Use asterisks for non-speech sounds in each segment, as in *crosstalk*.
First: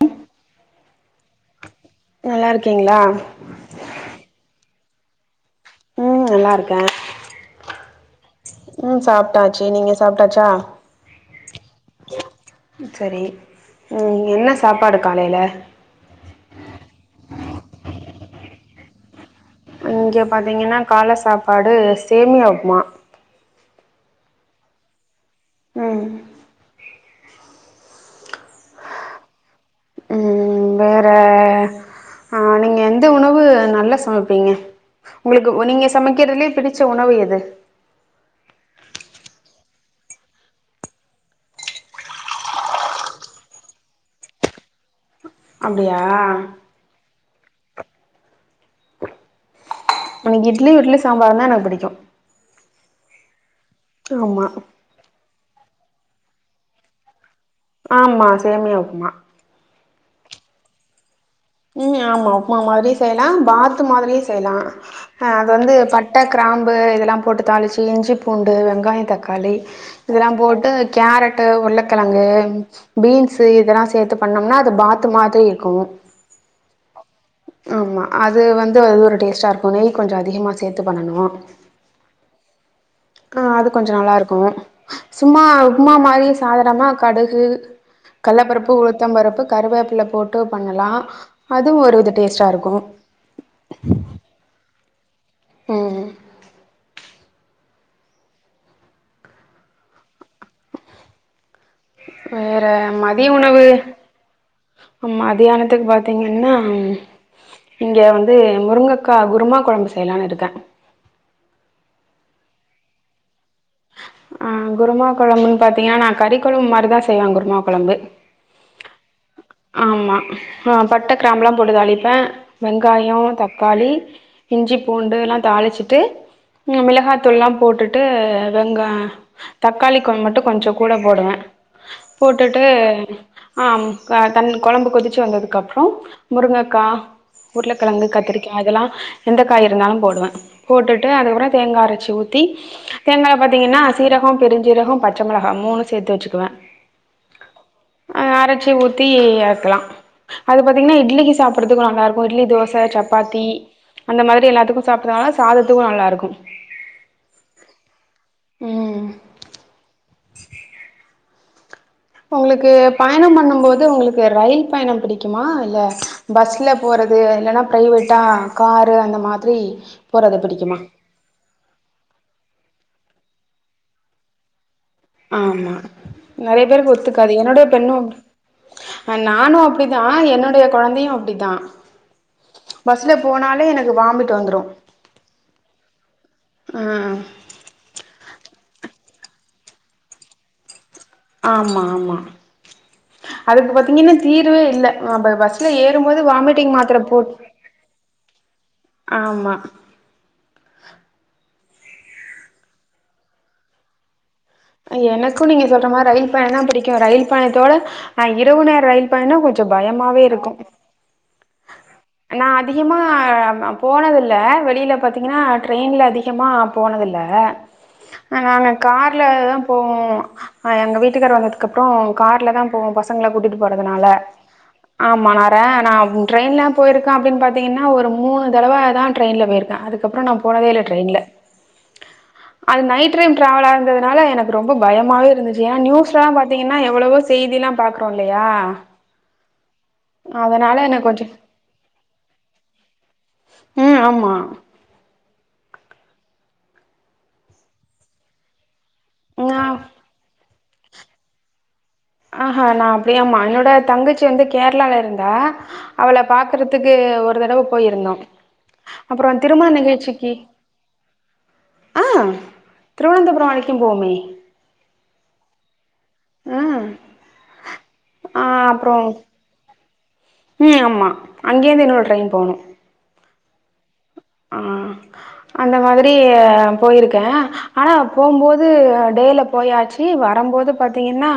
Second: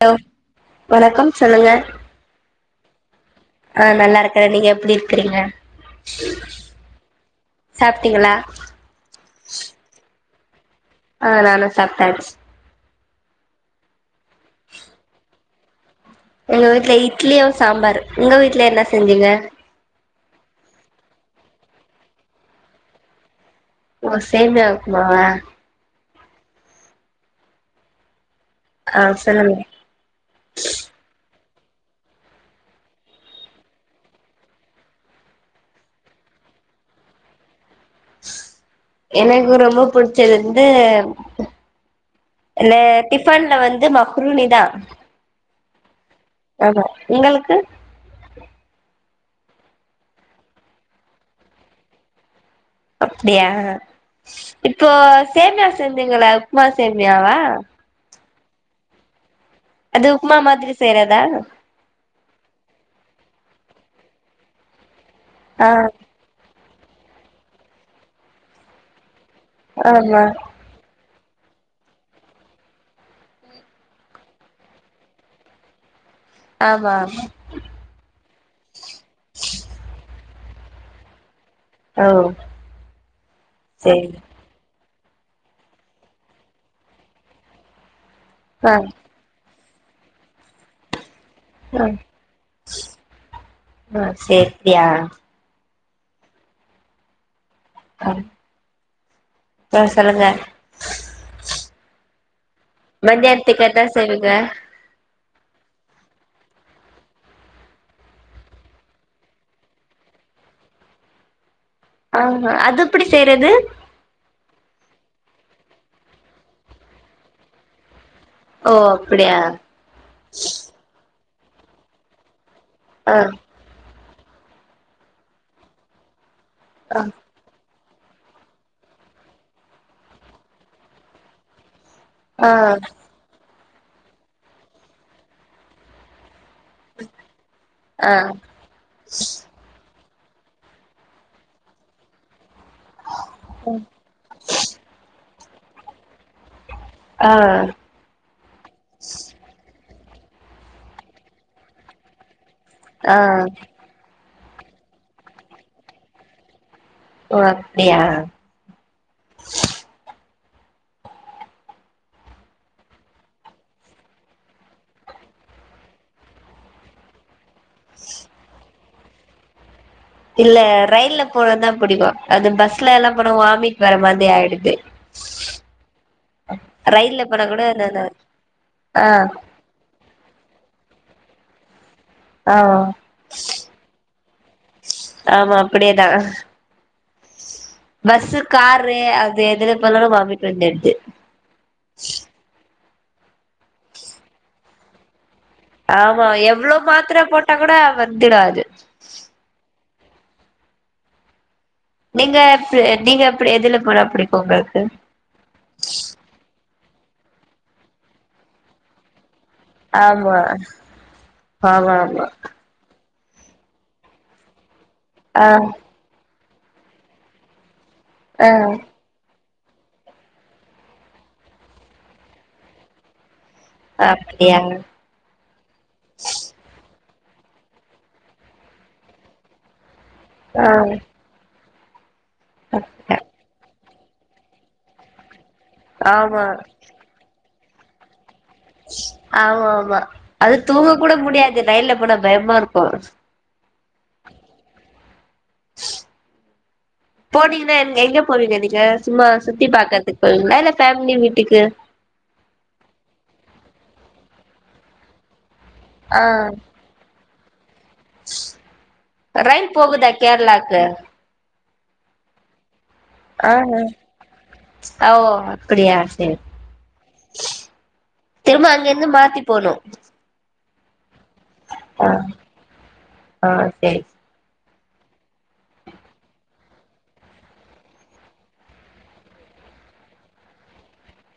Hello வணக்கம் சொல்லுங்க நல்லா இருக்கீங்களா? ஆ நல்லா இருக்கற நீங்க எப்டி இருக்கறீங்க? ம் நல்லா இருக்கே சாப்ட்டீங்களா? ம் சாப்ட்டாச்சு நீங்க சாப்ட்டாச்சா? ஆ நானு சாப்ட்டாச்சு. ம் சரி ம் என்ன சாப்பாடு காலைல? எங்க வீட்ல இட்லியும் சாம்பார் உங்க வீட்ல என்ன செஞ்சீங்க? இங்க பாத்தீங்கன்னா கால சாப்பாடு சேமியா உப்மா ஓ சேமியா உப்மாவா? ம் ஆ சொல்லுங்க. ம் வேற அது நல்ல சமைப்பேங்க. உங்களுக்கு நீங்க சமைக்கிறதுலயே பிடிச்ச உணவு எது? எனக்கு ரொம்ப புடிச்சது வந்து இந்த டிஃபன்ல வந்து மக்ருனிதா. அப்டியா ஆ உங்களுக்கு உனக்கு இட்லி இட்லி சாம்பாரு தான புடிக்கு அப்டியா இப்போ சேமியா செஞ்சீங்களா உப்மா சேமியாவா ஆமா சேமியா உப்புமா அது உப்புமா மாதிரி செய்ரதா உம் ஆமா உப்மா மாதிரியு செய்யலா பாத்து மாதிரியு செய்யலா அ அது வந்து ஆ பட்ட கிராம்பு உப்பு இதெல்லா போட்டு தாளிச்சு இஞ்சி பூண்டு வெங்காய தக் தக்காளி ஆமா இதெல்லாம் போட்டு கேரட் போட்டு உருளக்கெழங்கு பீன்ஸ் இதெலா சேத்து பண்ணோம்னா அது பாத்து மாதிரி இருக்கு ஆமா ஆமா அது வந்து அது ஒரு டேஸ்ட்டா ஆக்றதுக்கு நெய் கொஞ்ச அதிகமா செ சேத்து பண்ணணு ஒ ஆ அது கொஞ்ச நல்லா இருக்கு சும்மா உப்மா மாதிரி சாதானமா கடுகு கல்ல பருப்பு ஆ உளுத்தம் பருப்பு கருவேப்ல போட்டு பண்ணலா அதுவு ஆ ஒரு இது டேஸ்டா இருக்கு அப்டியா உம்ம் அ அ சொல்லுங்க *unintelligible* மத்தியானதுக்கு என்ன செய்வ ஆ மதியானத்துக்கு பாத்தீங்கனா இங்க வந்து முருங்கக்கா குருமா கொழம்பு செய்யலாம்னு இருக்கே ஆ அது எப்டி செய்றது ஆ குருமா கொழம்புன்னு பாத்தீங்னா நா கறிக்கொழம்பு மாரிதா செய்வே குருமா கொழம்பு ஓ அப்டியா ஆமா ஆ பட்ட கிராம்பலாம் போட்டு த அளிப்பேன் ஆ வெங்காயம் தக்காளி இஞ்சி பூண்டு எல்லாம் தாளிச்சுட்டு உம் ஆ மிளகாத்தூள் எல்லாம் போட்டுட்டு வெங்காயம் தக்காளி குழ மட்டும் கொஞ்சம் கூட போடுவேன் ஆ போட்டுட்டு ஆம் ஹ தன் குழம்பு கொதிச்சு வந்ததுக்கு அப்புறம் முருங்கக்காய் உருளைக்கெழங்கு ஆ கத்திரிக்காய் இதெல்லாம் எந்த காய் இருந்தாலும் போடுவேன் போட்டுட்டு அதுக்கப்பறம் தேங்காய் அரச்சி ஊத்தி தேங்காய பாத்தீங்கன்னா சீரகம் பெருஞ்சீரகம் பா பச்ச மிளகா மூணு சேத்து வச்சுக்குவேன் ஹா தீ ஆக்கலாம் அது பாத்தீங்கன்னா இட்லிக்கு சாப்படுறதுக்கு நல்லா இருக்கும் இட்லி தோச பாச ஆ சப்பாத்தி அந்த மாதிரி எல்லாத்துக்கும் சாப்பிட்டதனால சாதத்துக்கும் நல்லா இருக்கும் ஓ அப்டியா உங்களுக்கு பயணம் பண்ணும் போது உங்களுக்கு ரயில் பயணம் பிடிக்குமா இல்ல பஸ்ல போறது இல்லன்னா பிரைவேட்டா காரு அந்த மாதிரி போறது இல்ல பிடிக்குமா ரயில்ல போறது தா புடிக்கும் அது பஸ்ல எல்லா போன வாமிட் வர மாதிரி ஆயிடுது ஆமா நறைய பேருக்கு ரயில்ல ஒத்துக்காது போனா கூட என்னோடைய நானு பெண்ணும் ஆ ஹா நானும் அப்டிதான் என்னோட என்னோட கொலந்தையும் அப்டித்தான் ஆ பஸ்ல போனாலே எனக்கு வாமிட் வந்துரும் ஆமா அப்டியேதா ம் பஸ் காரு அது எதுல போலும் வாமிட் வந்துடுது ஆமா-ஆமா அதுக்கு பாத்தீங்கன்னா தீர்வே இல்ல ஏறும்போது ஆமா வாமிட்டிங் எவ்ளவு மாத்திர போட் போட்டா கூட வந்துடும் அது ஆமா *inaudible* நீங்க சே நீங்க எப்டி எதுல போறா அப்டி எனக்கு நீங்க சொல்றமா ரயில் பயணம் பிடிக் கு ரயில் பயணத்தோட அ இரவு நேர ரயில் பயணொ கொஞ் ச பயமாவே இருக்கு வா வா வா மா அதிகமா நா போனதில்ல வெளில பாத்தீங்கனா ஆ டிரெயின்ல அதி கமா போனதில்ல அ ஆ நாங்க கார்லதா போவோ அ எங்க வீட்டுக்கார் வந்ததுக்கப்றொ கார்ல தா போவோ பசங்கள கூட்டிட்டு போறதுனால அப்டியா ஆமா நர நா யா போயிருக்க அப்டின் பாத்தீங்கன்னா ஒரு மூணு தடவ தா ட்ரெயின்ல போயிருக்கே அதுக் அப்றோ நா போனதே ஆ இல்ல ட்ரெயின்ல அது நைட் ஆமா டைம் டிராவலா இருந்தத னால எனக்கு ரொம்ப பயமாவே இருந்து யே நியூஸ்லாம் ஆமா பாத்தீங்கன்னா எவ்வளவோ செய்திலா பாக்குறோல் லயா ஆமா மா அது தூங்க கூட முடியாது ரயில்ல போனா பயமாருக்கு ம் ஆமா போனீங்னா என் எங்க போவீங்க நீங்க? சும்மா சுத்தி நா பாக்கற்துக் போவீங்ளா இல்ல ஃபேமிலி வீட்டுக்கு ஆஹா நா அப்டியம்மா என்னோட தங்கச்சி வந்து கேரளால இருந்தா ஆ அவள பாக்குறத்துக்கு ஒ ரு தடவ போயிருந்தோ அப்புறொ திருமண ரயில் போகுதா நிகழ்ச்சிக்கி கேரளாக்கு ஆ திருவனந்தபுரம் வரைக்கு ஆஹ போவுமே ஓ அப்பிடியா ஆ *unintelligible* ஆ திரும்ப அப்புறோ அங்கேர்ந்து மாத்தி போ னு ம் ஆமா அங்கேருந்து இன்னொரு ட்ரெயின் போனு ஆ சேரி ஆ அந்த மாதிரி போயிருக்கே ஆனா போம்போது டேல போயாச்சி வரம்போது பாத்தீங்கன்னா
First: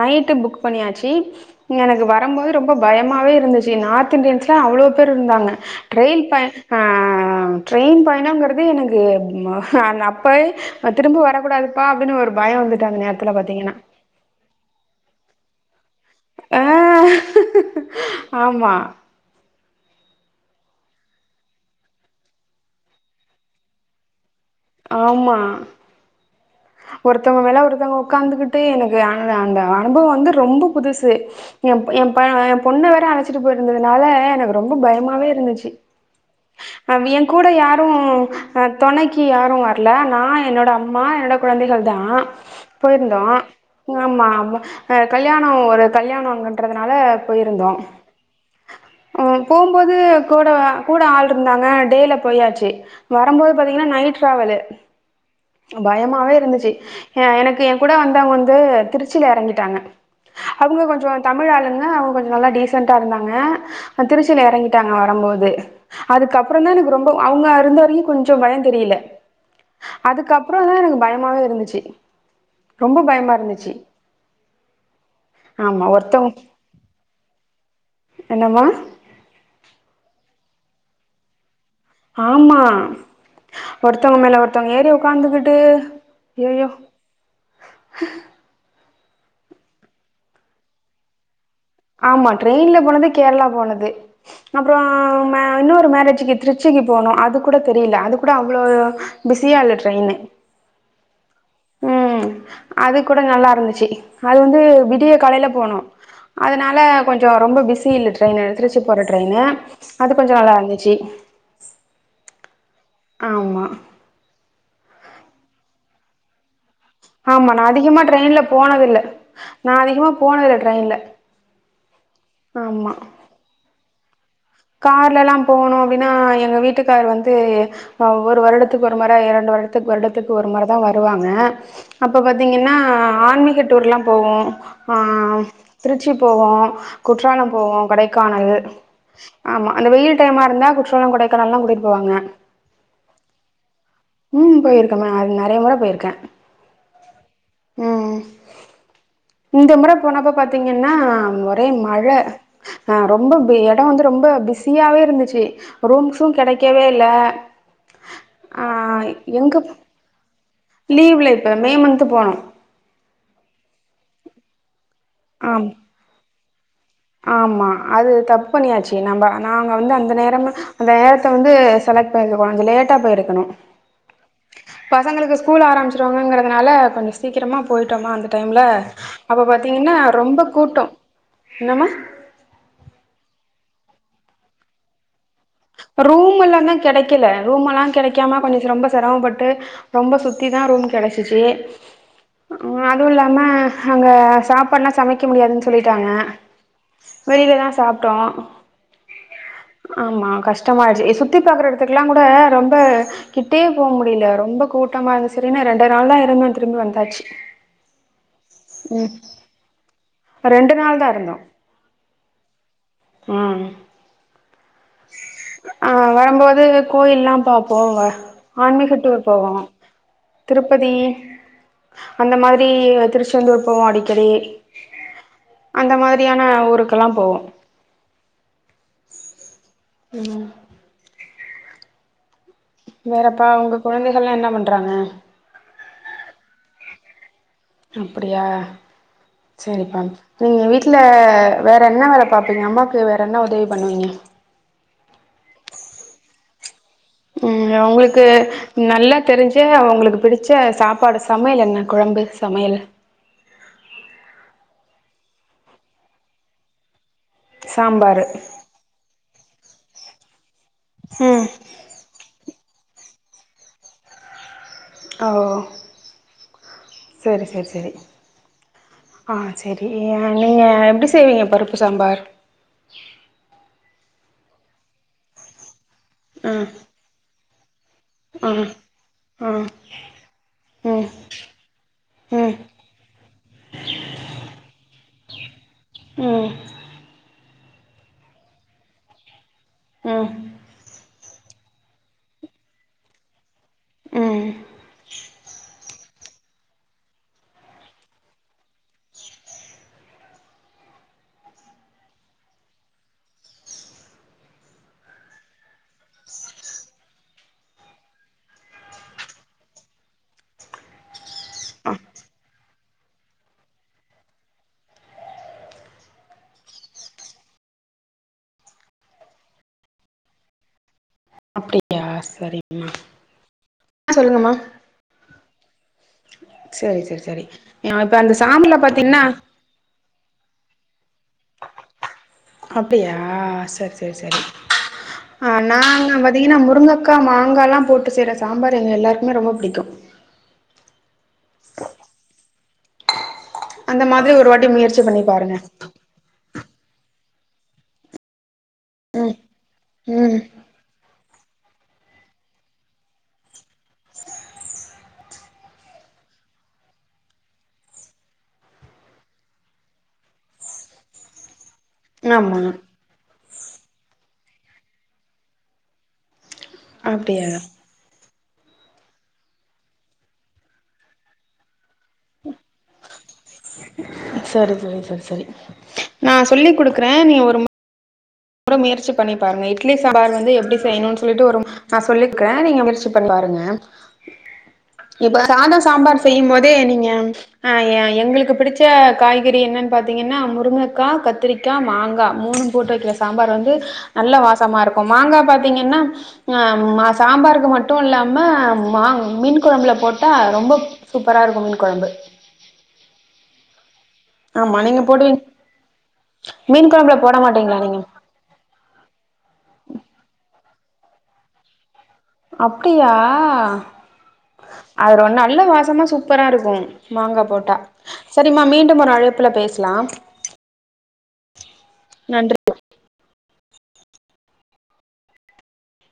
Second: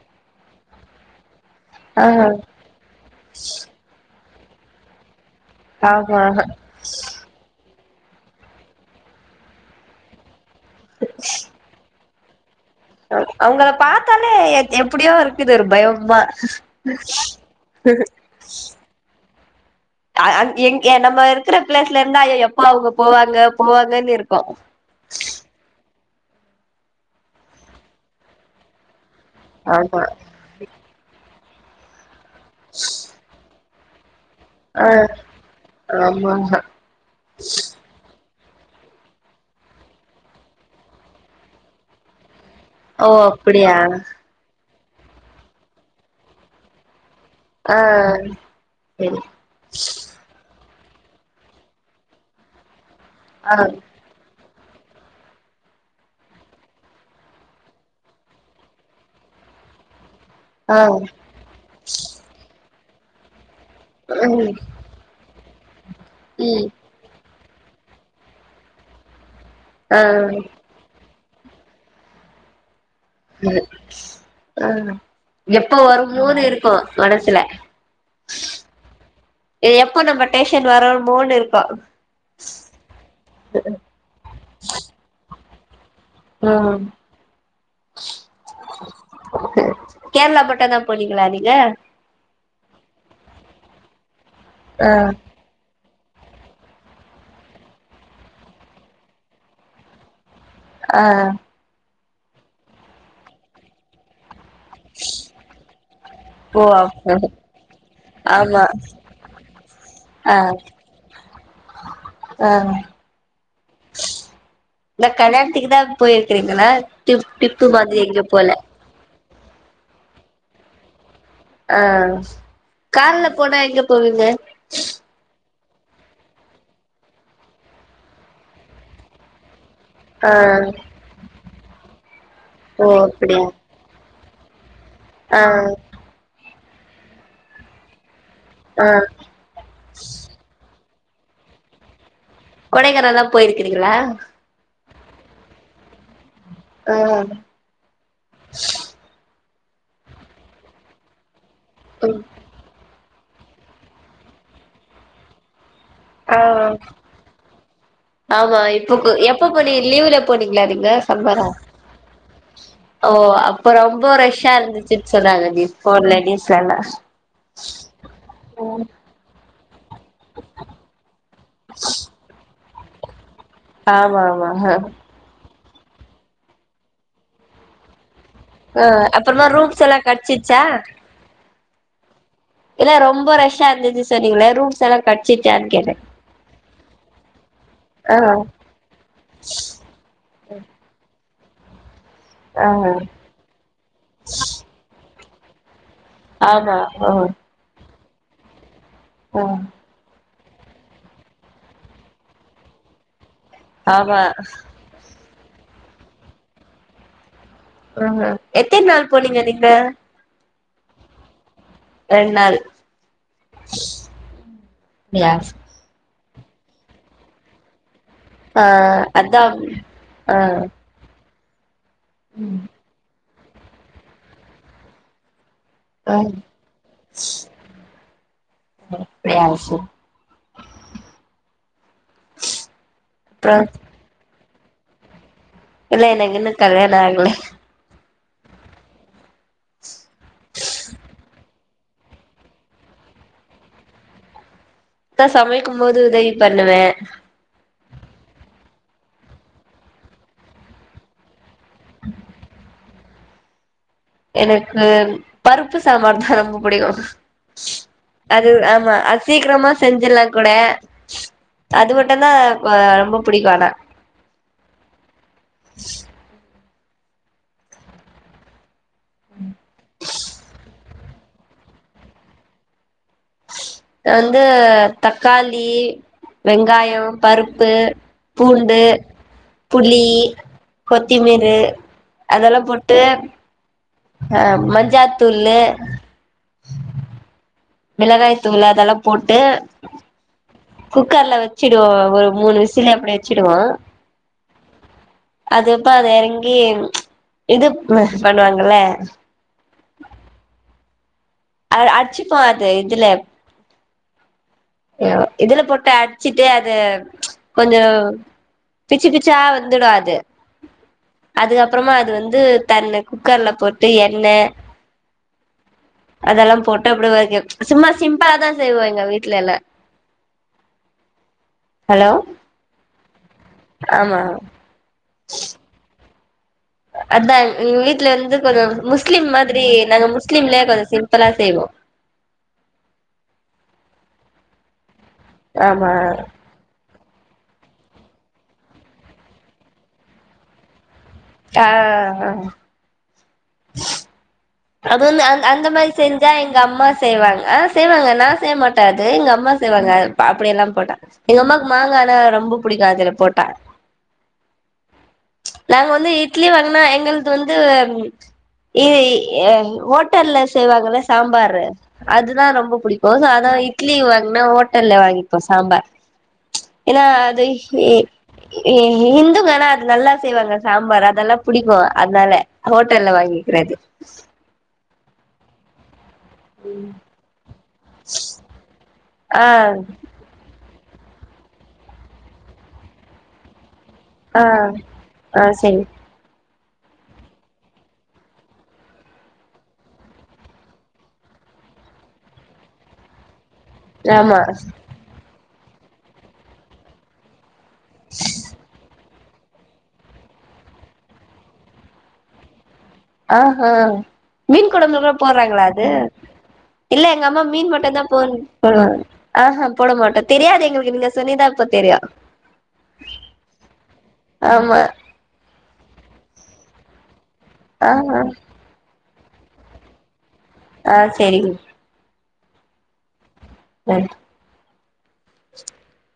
நைட்டு புக் பண்ணியாச்சி எனக்கு ஆ வரம்போது ரொம்ப பயமாவே இருந்துச்சு நார்த் இன்டியன்ஸ் தா அவ்ளோ பேர்ருந்தாங்க ரயில் ஆமா ப ஆ ட்ரெயின் பயணொங்குறது எனக்கு ந பொய் அ திரும்ப வரக்கூடாதுப்பா அப்டின் ஒரு பய வந்து அவுங்கள பாத்தாலே எப்புடியோ இரு க்குது ஒரு பயொ ஆ ஆமா அ அங் எங் எ நம்ம இருக்குற ப்ளேஸ்ல இருந்து ஐயோ எப்போ அவுங்க போவாங்க போவாங்கன் இருக் ஆமா ஒருத்தவ்ங்க மேல ஒருத்தங்க ஒக்காந்துகுட்டு எனக்கு அ இல்ல அந்த ஆமா அனுபவ வந்து ரொம்ப புதுசு எம்ப எம் ப எ பொண்ண வேற அழச்சிட்டு போயி ருந்ததுனால எனக்கு ரொம்ப ஆ பயமாவே இருந்துச்சி ஆமா அ எ கூட யாரு அ தொணக்கி‌ யாரு வர்ல நா என்னோட அம்மா என்னோட கொழந்தைகள் தா ஓ போயிருந்தோ அப்படியா ஆமா ஆமா அ கல்யாணொ ஒரு கல்யாணொ அங்கன்றதுனால போயிருந்தோ ஆ சரி அ போம்போது கூடவ கூட ஆள்ருந்தாங்க டேல போயாச்சு வரம்போது ஆ பாத்தீங்கனா நைட் ட்ராவலு பயம் சும்மாவே இருந்துச்சி எ எனக்கு எங்கூட வந்தவங்க வந்து திருச்சில எறங்கிடாங்க ஆ அவுங்க கொஞ்சோ தமிழ் ஆளுங்க அவுங்க கொஞ்சோ நல்லா டீஸ் டீசண்டா இருந்தாங்க அ திருச்சில ம் எறங்கிடாங்க வரும்போது ம் அதுக்கப்புறந்தா எனக்கு ரொம்ப அவுங்க இருந்த வரையு கொஞ்சோ பயோ தெரியல ஆ அதுக்கப்புறோ தா எனக்கு பயமாவே இருந்துச்சி ம் ம் ஆ எப்போ ஆமா வரும் ஒருத்தவங்க போது இருக்கும் மனசுல என்னம்மா எப்ப நம்ம டேஷன் வரமோன்னு இருக்கும் ஆமா ஒருத்தவுங் மேல ஒருத்தவுங் ஏறி உக்காந்துகிட் டு ஆ கேரளா பட்ட தா போனீங்ளா நீங் ஏ ஆமா ட்ரெயின்ல போனது கேரளா போனது அப்றோ ஆ ம இன்னொரு மேரேஜ் இன்னிக்கி திருச்சிக்கு போனோ அது கூட தெரில அது கூட அவ்ளோ பிஸியா இல்ல ட்ரெயினு ஆ ம் அது கூட நல்லாருந்துச்சி அது வந்து விடிய காலேல போனோ ஓ அதனால கொஞ்சோ ரொம்ப பிஸி இல்ல ட்ரெயினு ஆமா திருச்சி போற ட்ரெயின்னு அது கொஞ்சோ ஆ நல்லா இருந்துச்சி ஆ ஆமா இந்த கல்யாணத்திக்கு தா போயிர்கிறீங்களா ஆமா நா அதிகமா ட்ரெயின்ல போனதில்ல நா அதிகமா போனதில்ல ட்ரெயின்ல அ ஆமா கார்ல போனா எங்கப் போவீங்க போணு அப்டினா எங்க வீட்டுக்கார் வந்து ஒரு வருடத்துக்கு ஒரு மற இரண்டு வரு துக் வருடத்துக்கு ஆ ஒரு மற தா வருவாங்க இப்ப பாத்தீங்கனா ஓ அப்படியா ஆன்மீக டூர்லாம் போவோ ஆ திருச்சி போவோ குற்றாலம் போவோ கொடை க்கானலு ஆ ஆமா அங்க வெயில் டைம்மா இருந்தா குற்றால கொடைக்கானல்லா கூட்டிட்டு போவாங்க கொடைக்கானல் தா போயிருக் கிறீங்களா அ அது நெறய மொற போயிருக்கே அ ம் இந்த மொற போனப்ப பாத்தீங்கன்னா ஒரே மழ ம் ஆ ரொம்ப எட வந்து ரொம்ப பிஸியாவே இருந்துச்சு ரூம்ஸு ஆ கெடைக்கவே இல்ல ஆ எங்க போனீங்ளா நீங்க லீவ்ல சம்மரோ இப்ப மே மந்த்து போனோ ஓ அப்ப ரொம்ப ரஷ் ரஷ்சா இருந்துச்சு ஆம் *unintelligible* தெர்ல ஆமா அது கட் பண்ணியாச்சு நம்ம நா வந்து அந்த நேரம் அந்த நேரத்த வந்து செலெக்ட் பண்ணிருவாங்க குவிக்கா போயிர்கணு ஆமா ஆமா அஹ ஸ்கூல் ஆரம்பிச்சிருவாங்க கிறதுனால கொஞ்சோ சீக்கிரமா போயிட்டோமா அந்த டைம்ல ஆ அப்ப அப்புறமா ரூம்ஸ் பாத்தீங்னா எல்லா ரொம்ப கெடச்சிச்சா கூட்டோ என்னமா இல்ல ரொம்ப ரஷ்ஷா இருந்துச்சு சொன்னீங்ள ரூம்ஸ் எலாம் கட் ரூமெல்லாமே கெடைக்கல ரூம் எல்லா ஆ கெடைக்காம கொஞ்ச ரொம்ப சிரமப்பட்டு ரொம்ப சுத்தி தா ரூம் கெடச் *unintelligible* ஆ அதுவு இல்லாம அங்க சாப்பாடுலா சமைக் க்கா முடியாதுனு சொ சொல்லிடாங்க ஆமா ஆ வெளியிலதா சாப் டோ ஆ ஆமா ஷ்டமாயிடுச்சி சுத்தி பாக்குற இடத்துக்குலா கூட ரொம்ப கிட்டே போ ஆமா முடில ரொம்ப கூட்டமா இருந் சேரினு ரெண்டு நாள்தா இருந்தன் திரும்பி வந்தாச்சி ஆ எத்தநாள் போனீங்க நீங்க ரெண்டு நாள் தா இருந்தோ ரெண்நாள் ஆ கிளாஸ் வரும்போது கோயில்லா பாப்போங்க ஆ அத்தா திருப்பதி அந்த மாரி வதிருச் திருந்தூர் போவோ அடிக்கடி அந்த ஆ மாரியான ஊருக்குலா போவோ *unintelligible* ம் வேறப்பா அப்புறோ உங்க குழந்தைகள்லா என்ன பண் ட்றாங்க இல்ல எனக்கு இன்னு கல்யாணோ ஆகல அப்பிடியா சேரிப்பா நீங்க வீட்டுல வேற என்ன வேல பாப்பீங்க அம்மாக்கு வேற என்ன உதவி பண்ணுவிங்க அத்தா சமைக்கு போது உதவி பண்ணுவே ம் உங்களுக்கு நல்லா தெரிஞ்ச அவங்களுக்கு பிடிச்ச சாப்பாடு சா சமையலென்ன கொழம்பு சமையலு எனக்கு பருப்பு சாம்பாருதா ரொம்ப புடிக்கு சாம்பாரு அது ஆமா அ சீக்ரமா செஞ்சிடலா கூட ம் அது மட்டுதா அ ரொம்ப புடிக்கு ஆனா ஓ சேரி சேரி சேரி ஆ சரி நீங்க வந்து எப்டி செய்வீங்க பருப்பு சாம்பார் வந்து தக்காளி ம் வெங்காயோ பருப்பு உப்பு ம் பூண்டு ம் புளி ம் கொத்தமீறு ம் அதெல்லா போட்டு அ மஞ்சாத்தூளு உம் மிளகாய் தூளு அதெலா போட்டு ம் குக்கர்ல வச்ச வச்சிடுவோ ஒரு மூனு விசில் அப்டி வச்சிடுவோ உம் அப்ப இறங்கி இது பண்ணுவாங்கல அ அடிச்சுப்போ அது இதுல இதுல போட்டு அடுச்சிட்டு அது கொஞ்ச பிச்சு பிச்சா வந்துடோ அது அதுக்கப்றமா அ அது வந்து தன்ன குக்கர்ல போட்டு எண்ண அதெல்லா போட்டு அப்டி சும்மா சிம்பிளாதா செய்வோ எங்க வீட்டுயேல்ல அப்டியா சரிங்கம்மா ஆமா சொல்லுங்கம்மா செரி செரி அதா செரி எங்க வீட்ல இப்ப அந்த வந்து கொஞ்ச சாம்பல பாத்தீங்கன்னா முஸ்லீம் மாதிரி நாங்க முஸ்லீம்ல சிம்பிளா செய்வோ அப்டியா சரி சரி சரி ஆ ஆமா நாங்க பாத்திங்கனா முருங்க அக்கா மாங்காலா போட்டு செய்ற சாம்பாரு எங்க எல்லாருக்குமே ரொம்ப பிடிக்கு ஆ ஆ ஆ அந்த மாதிரி ஒரு வாட் அது அ அந்த மாதிரி செஞ்சா எங்க அம்மா செய்வாங்க செய்வாங்க நா செய்யமாட்டே அது எங்க ம் அம்மா செய்வாங்க ம் அப்டியெல்லாம் போட்டா எங்க அம்மாக்கு மாங்கானா ரொம்ப புடிக்கும் அதுல போட்டா நாங்க வந்து இட்லி வாங்னா எங்கள்து வந்து ம் இ இ ஏ ஹோட்டல்ல செய்வாங்கலா சாம்பரு அதுதா ஆமா ரொம்ப புடிக்கும் சோ அ நா இட்லி வாங்கன ஓட்டல்ல வாங்கிப்பே சாம்பார் ஏனா அது *unintelligible* அப்டியா இ இ இந்துங்கனா நல்லா செய்வாங்க சாம்பார் அதெல்லா புடிக்கும் அதனால ஹோட்டல்ல வாங்கிக்கற ஸ் சரி சரி சரி சரி நா சொல்லி குடுக்குறே நீ ஒரு ம அப்புற முயற்ச்சி பண்ணி ஆ பாருங்க இட்லி சாம்பார் வந்து எப்டி செய்யணுன் சொல்லிட்டு ஒரு மு நா சொல்லிக்றே நீங்க முயற்ச்சி பண்ணி பாருங்க ஆ இப்ப ஆ சாத சரி சாம்பார் செய்யும் போது அதே நீங்க ம் ஆ ஏ எங்களுக்கு பிடிச்ச காய்கறி என்னன் பாத்தீங்கன்னா முருங்கக்கா கத்திரிக்கா மாங்கா மூணும் போட்டு வைக்கிற சா சாம்பார் வந் து நல்ல ஆமா வாசமா இருக்கும் மாங்கா பாத் திங்கன்னா ஆ ம் மா சாம்பாரு மட்டு இல்லாம மாங் மீன் கொழம்புல போட்டா ரொம்ப ப் சூப்பரா இருக்கும் மீன் கொழம்பு அ ஆஹ மீன் ஆமா கொழம்புல நீங்க கூட போடுவீங் போடறாங்களா அது மீன் இல்ல கொழம்புல எங்க போட அம்மா மீன் மாட்டீங்களா மட்டு நீங்க தா போ போடுவா ஆஹா போடமாட்ட தெரியாது எங்களுக்கு நீங்க சொல்லிதா இப்ப தெரியு அப்டியா ஆமா அதுலா ஒன் நல்ல வாஸ் சுத்தமா சூப்பரா இருக்கும் மாங்கா போட்டா ஆ ஆ சரிம்மா மீண்டும் ஒரு அழைப் ல பேசலாம் ஆ செரிங் நன்றி *inaudible*